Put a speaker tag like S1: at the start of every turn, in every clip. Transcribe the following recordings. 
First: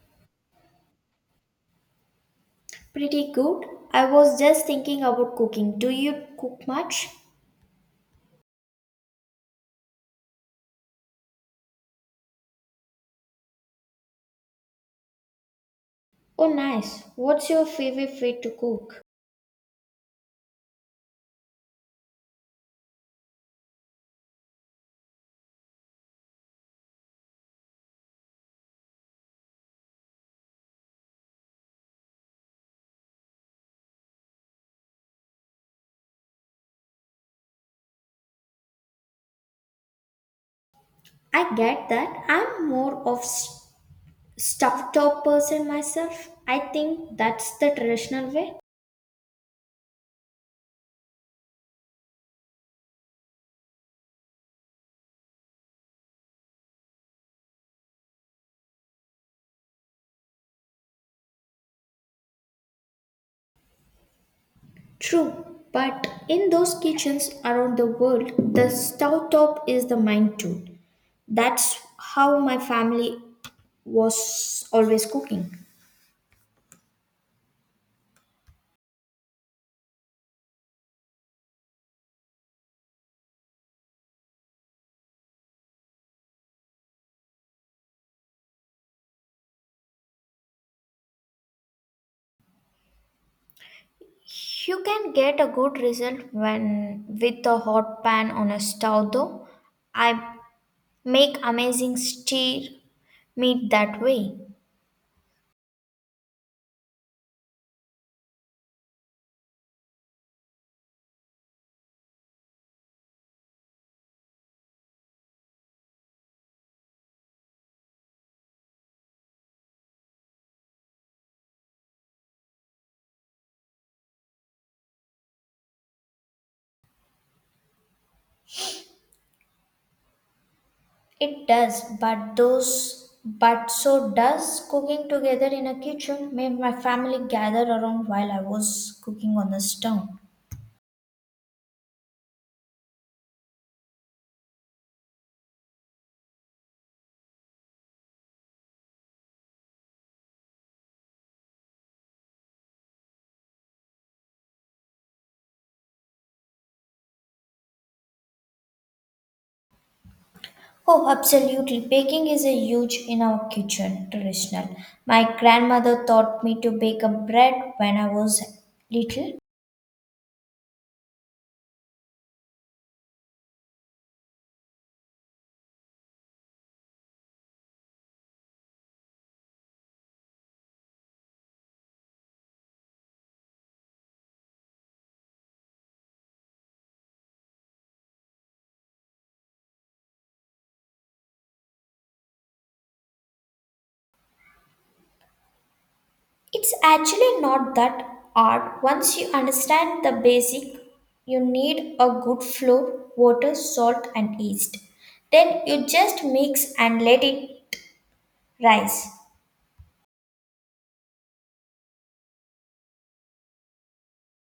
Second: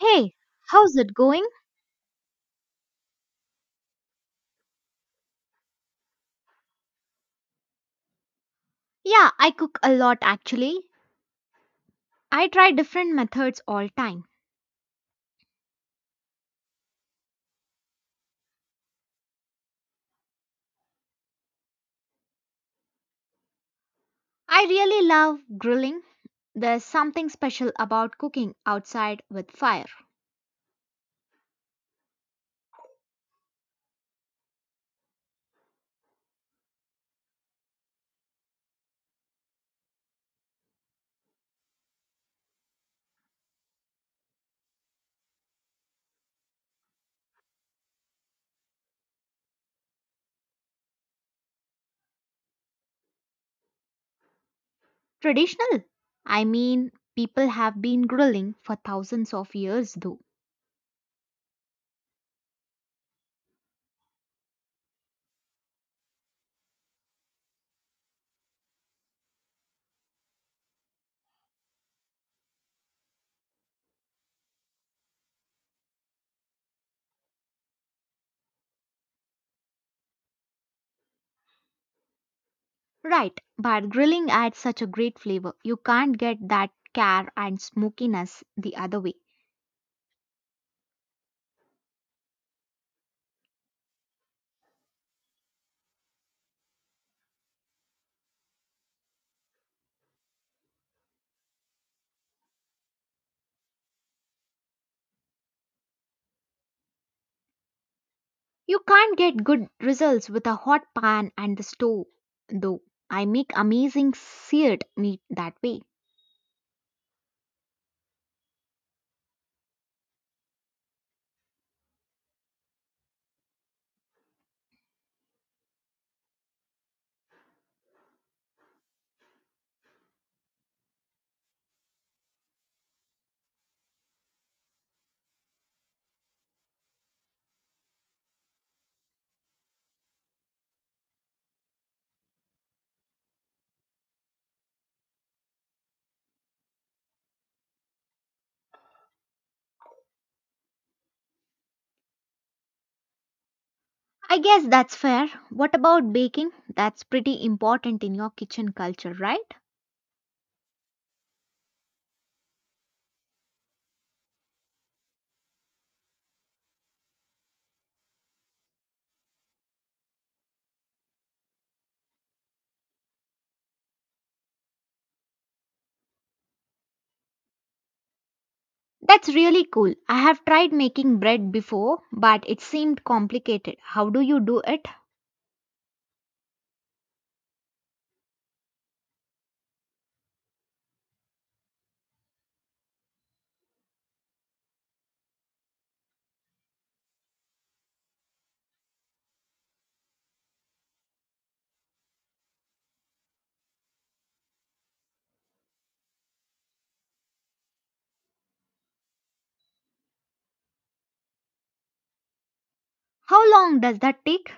S1: Hey, how's it going?
S2: Pretty good. I was just thinking about cooking. Do you cook much?
S1: Yeah, I cook a lot actually. I try different methods all time.
S2: Oh, nice. What's your favorite way to cook?
S1: I really love grilling. There's something special about cooking outside with fire.
S2: I get that. I'm more of stuffed top person myself. I think that's the traditional way.
S1: Traditional? People have been grilling for thousands of years though.
S2: True, but in those kitchens around the world, the stove top is the main tool. That's how my family was always cooking.
S1: Right, but grilling adds such a great flavor. You can't get that care and smokiness the other way.
S2: You can get a good result when with a hot pan on a stove though. I make amazing steer meat that way.
S1: You can't get good results with a hot pan and the stove, though. I make amazing seared meat that way.
S2: It does, but those but so does cooking together in a kitchen made my family gather around while I was cooking on the stove.
S1: I guess that's fair. What about baking? That's pretty important in your kitchen culture, right?
S2: Oh, absolutely. Baking is a huge in our kitchen traditional. My grandmother taught me to bake a bread when I was little.
S1: That's really cool. I have tried making bread before, but it seemed complicated. How do you do it?
S2: It's actually not that hard once you understand the basic. You need a good flour, water, salt, and yeast. Then you just mix and let it rise.
S1: How long does that take?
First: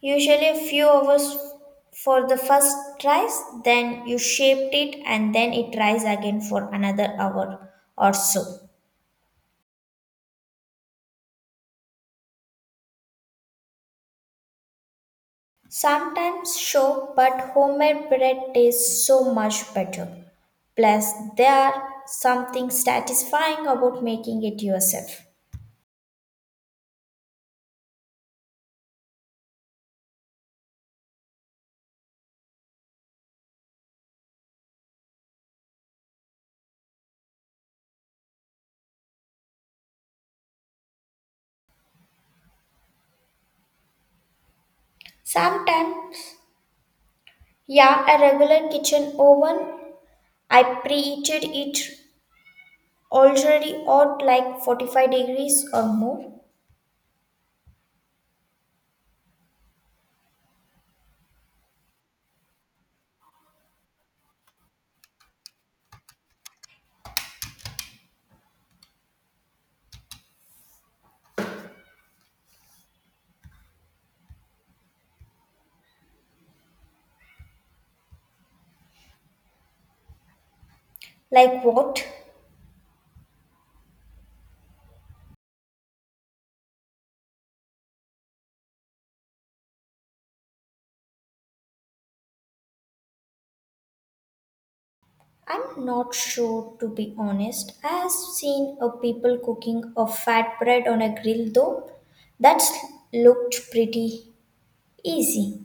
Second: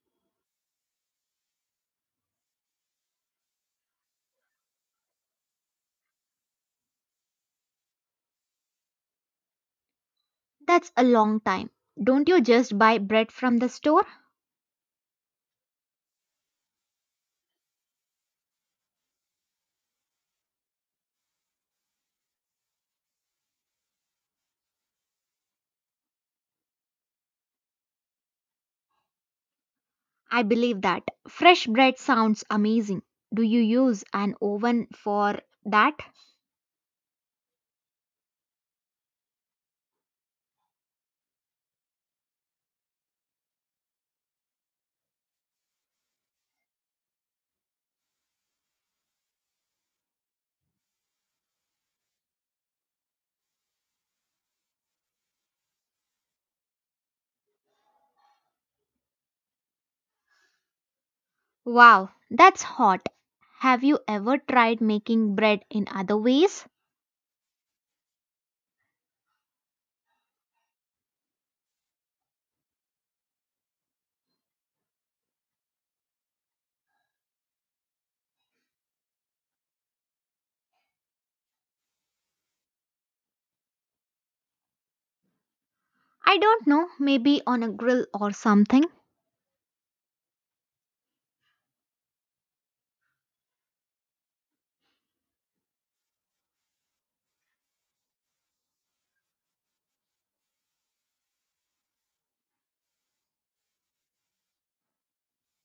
S2: Usually a few hours for the first rise, then you shaped it and then it rise again for another hour or so.
S1: That's a long time. Don't you just buy bread from the store?
S2: Sometimes show, but homemade bread tastes so much better. Plus, there are something satisfying about making it yourself.
S1: I believe that. Fresh bread sounds amazing. Do you use an oven for that?
S2: Sometimes, yeah, a regular kitchen oven, I preheated it already at like 45 degrees or more.
S1: Wow, that's hot. Have you ever tried making bread in other ways?
S2: Like what?
S1: I don't know, maybe on a grill or something.
S2: I'm not sure to be honest. I have seen a people cooking a fat bread on a grill though. That looked pretty easy.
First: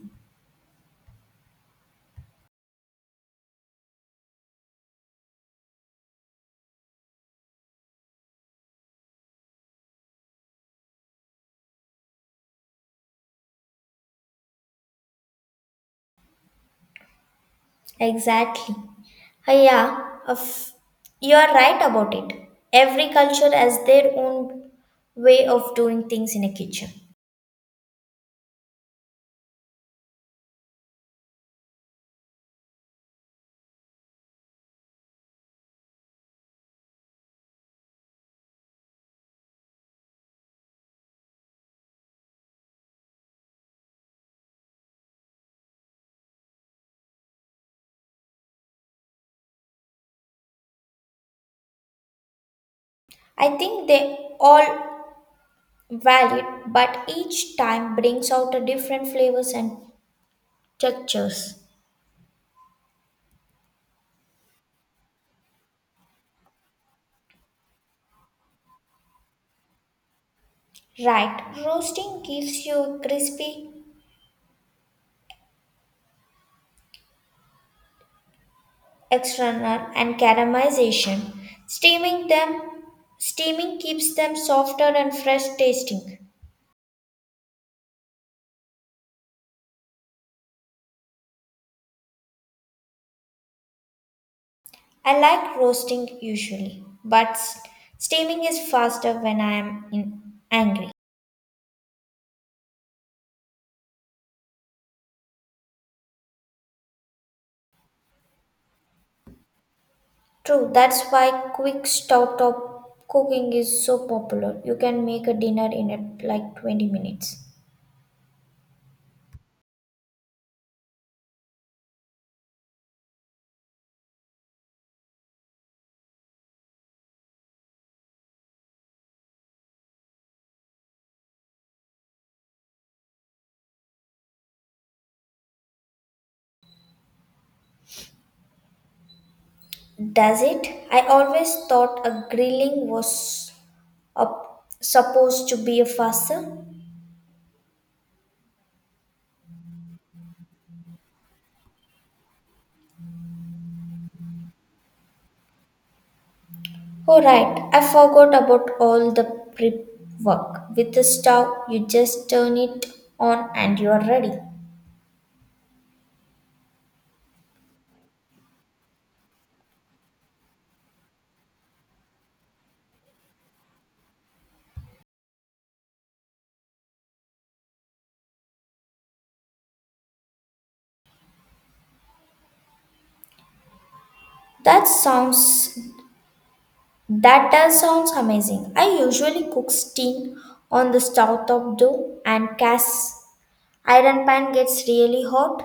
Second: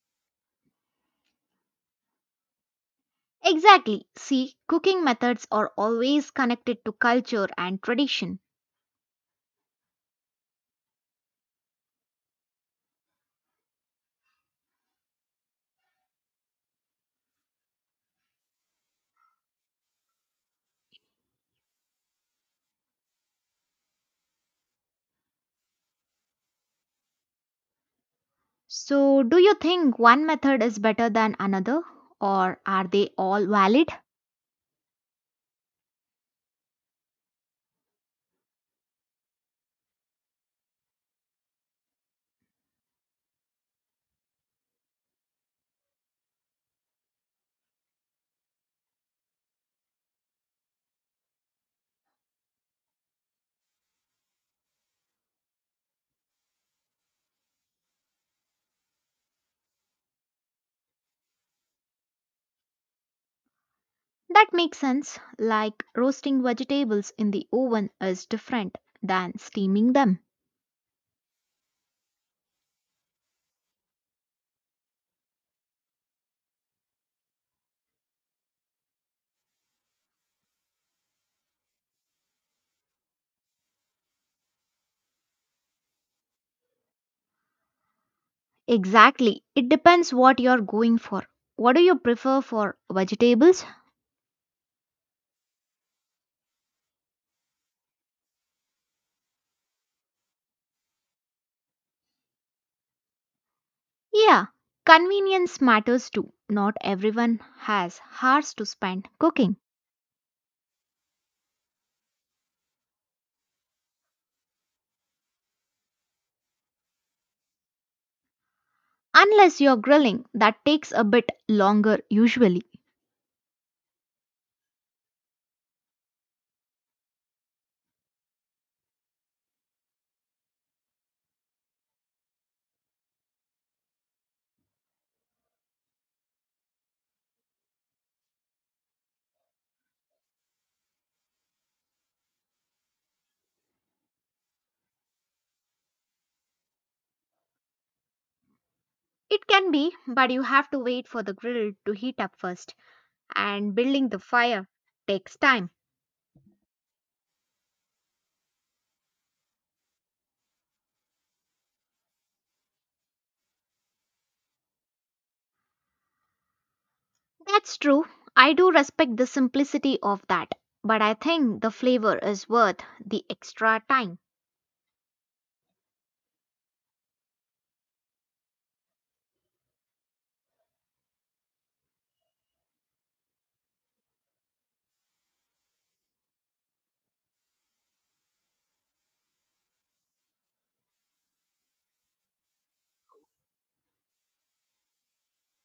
S1: Exactly. See, cooking methods are always connected to culture and tradition.
S2: Exactly. Yeah, you are right about it. Every culture has their own way of doing things in a kitchen.
S1: So, do you think one method is better than another, or are they all valid?
S2: I think they all valid, but each time brings out a different flavors and textures.
S1: That makes sense. Like roasting vegetables in the oven is different than steaming them.
S2: Right, roasting gives you crispy external and caramelization. Steaming them, steaming keeps them softer and fresh tasting.
S1: Exactly. It depends what you're going for. What do you prefer for vegetables?
S2: I like roasting usually, but steaming is faster when I am in angry.
S1: Yeah, convenience matters too. Not everyone has hours to spend cooking.
S2: True, that's why quick stove top cooking is so popular. You can make a dinner in it like 20 minutes.
S1: Unless you're grilling, that takes a bit longer usually.
S2: Does it? I always thought a grilling was supposed to be a faster.
S1: It can be, but you have to wait for the grill to heat up first, and building the fire takes time.
S2: Oh, right. I forgot about all the prep work. With the stove, you just turn it on and you are ready.
S1: That's true. I do respect the simplicity of that, but I think the flavor is worth the extra time.
S2: That sounds That does sounds amazing. I usually cook steam on the stove top though, and cast iron pan gets really hot.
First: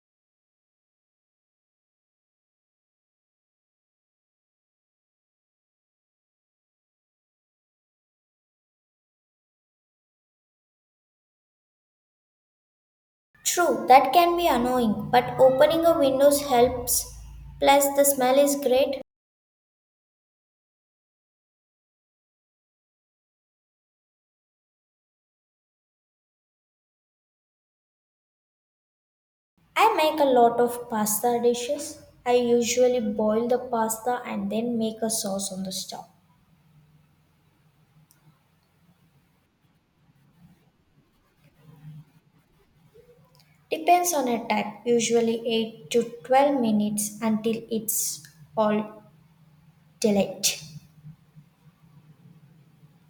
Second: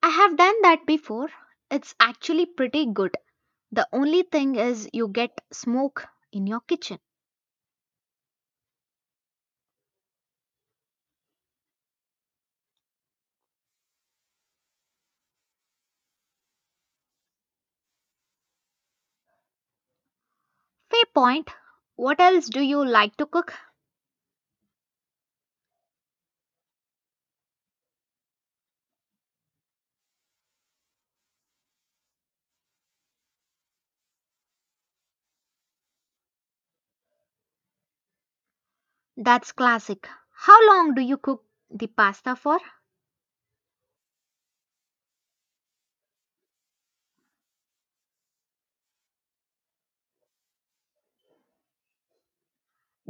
S1: I have done that before. It's actually pretty good. The only thing is you get smoke in your kitchen.
S2: True, that can be annoying, but opening a windows helps. Plus, the smell is great.
S1: Fair point. What else do you like to cook?
S2: I make a lot of pasta dishes. I usually boil the pasta and then make a sauce on the stove.
S1: That's classic. How long do you cook the pasta for?
S2: Depends on attack, usually 8 to 12 minutes until it's all delayed.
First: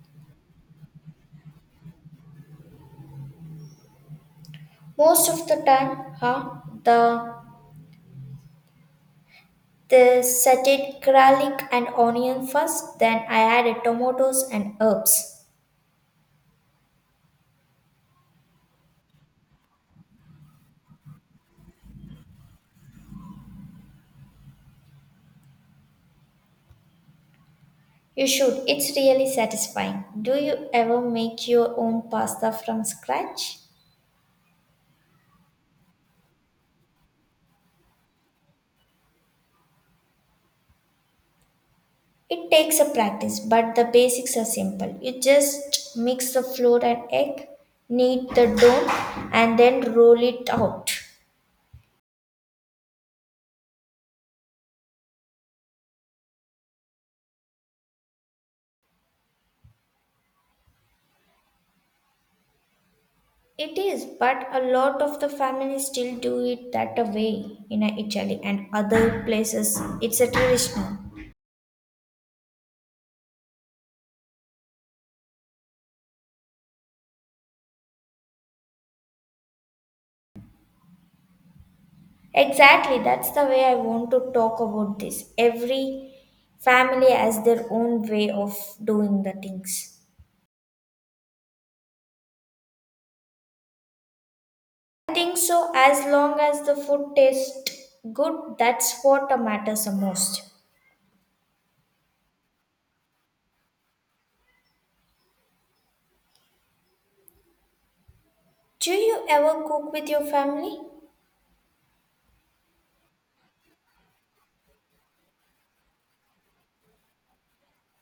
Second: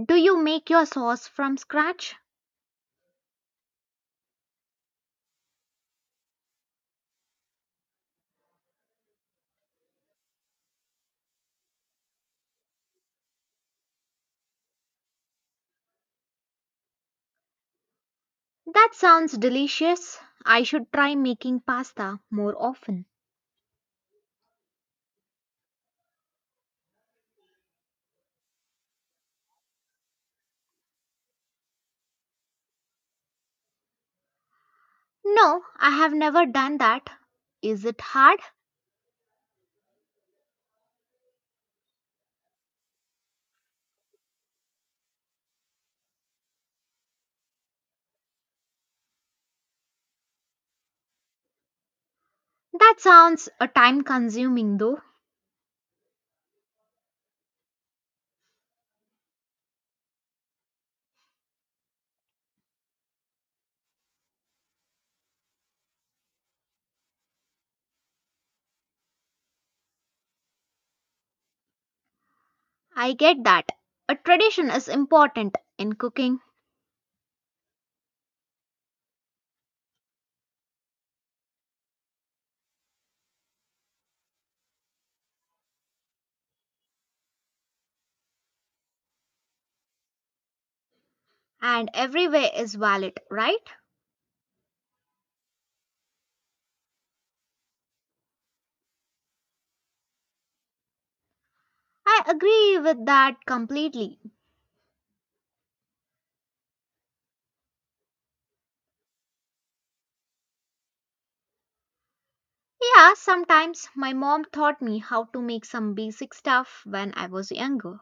S1: Do you make your sauce from scratch?
S2: Most of the time, huh? The they sauteed garlic and onion first, then I added tomatoes and herbs.
S1: That sounds delicious. I should try making pasta more often.
S2: You should. It's really satisfying. Do you ever make your own pasta from scratch?
S1: No, I have never done that. Is it hard?
S2: It takes a practice, but the basics are simple. You just mix the flour and egg, knead the dough, and then roll it out.
S1: That sounds a time consuming though.
S2: It is, but a lot of the families still do it that a way in Italy and other places. It's a traditional.
S1: I get that. A tradition is important in cooking
S2: Exactly, that's the way I want to talk about this. Every family has their own way of doing the things.
S1: and every way is valid, right?
S2: I think so, as long as the food tastes good, that's what matters the most.
S1: I agree with that completely.
S2: Do you ever cook with your family?
S1: Yeah, sometimes my mom taught me how to make some basic stuff when I was younger.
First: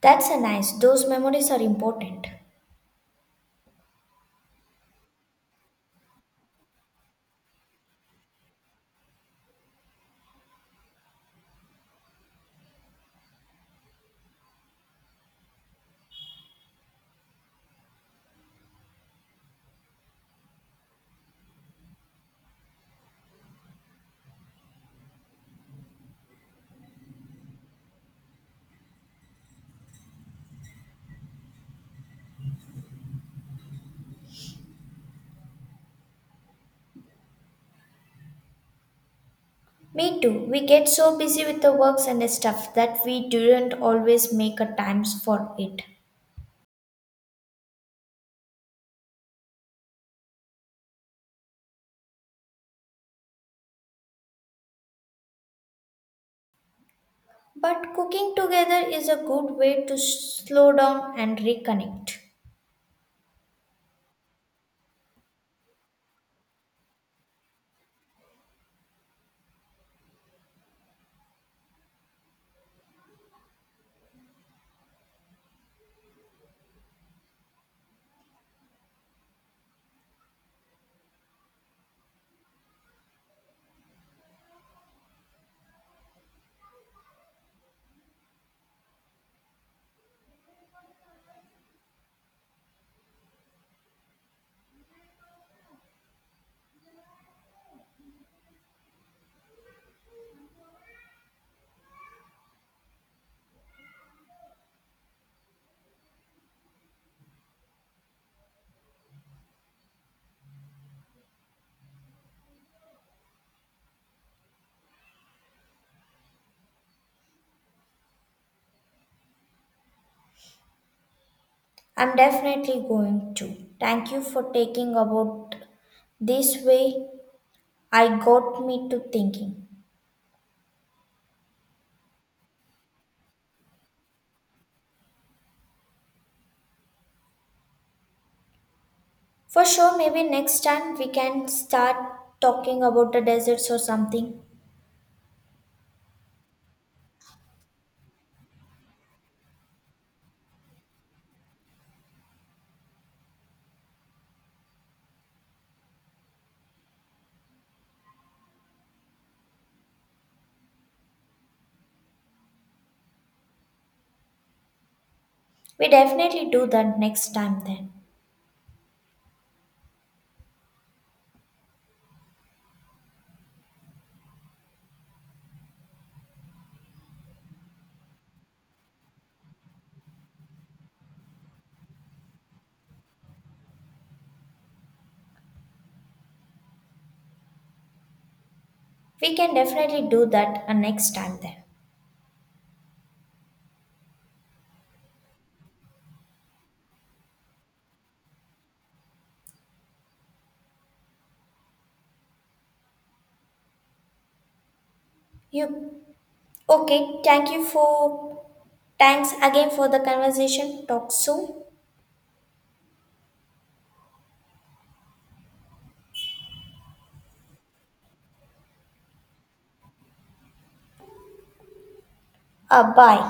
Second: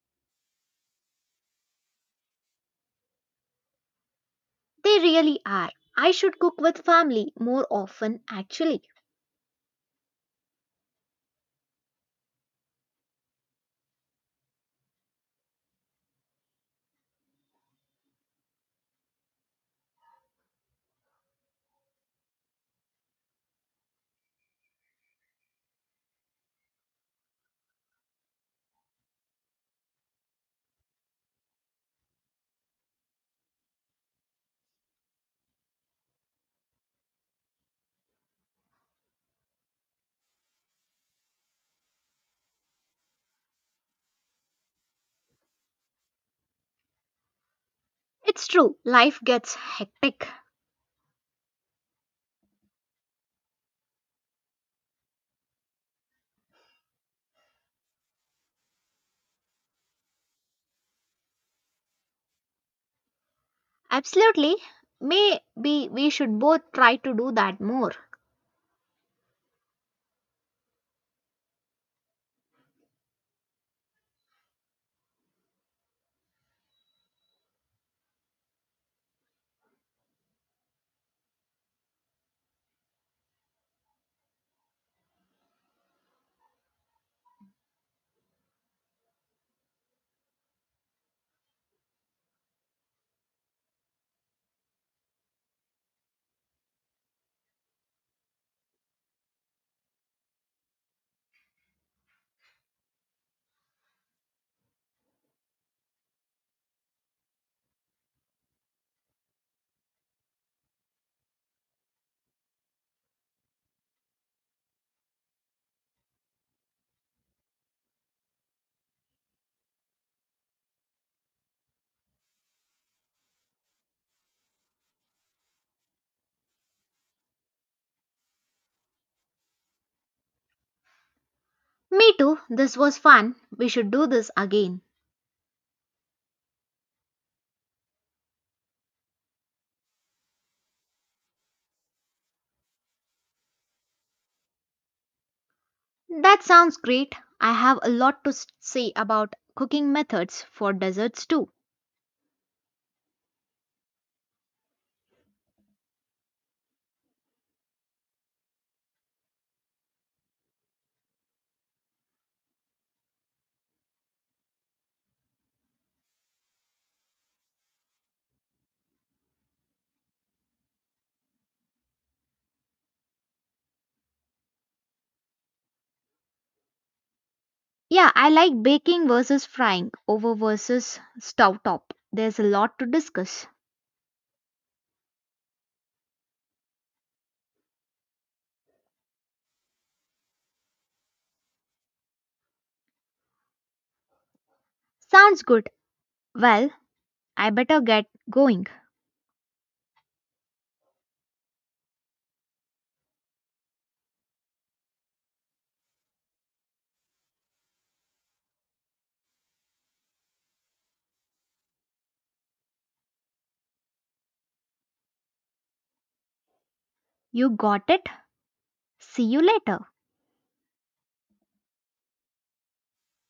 S2: That's a nice, those memories are important.
S1: They really are. I should cook with family more often actually.
S2: Me too. We get so busy with the works and the stuff that we didn't always make a times for it.
S1: It's true, life gets hectic.
S2: But cooking together is a good way to slow down and reconnect.
S1: Absolutely. Maybe we should both try to do that more.
S2: I'm definitely going to. Thank you for taking about this way. I got me to thinking.
S1: Me too. This was fun. We should do this again.
S2: For sure, maybe next time we can start talking about the deserts or something.
S1: That sounds great. I have a lot to say about cooking methods for desserts too.
S2: We definitely do that next time then.
S1: Yeah, I like baking versus frying, over versus stove top. There's a lot to discuss.
S2: We can definitely do that next time then.
S1: Sounds good. Well, I better get going.
S2: You Okay, thanks again for the conversation. Talk soon.
S1: You got it? See you later.
S2: Bye.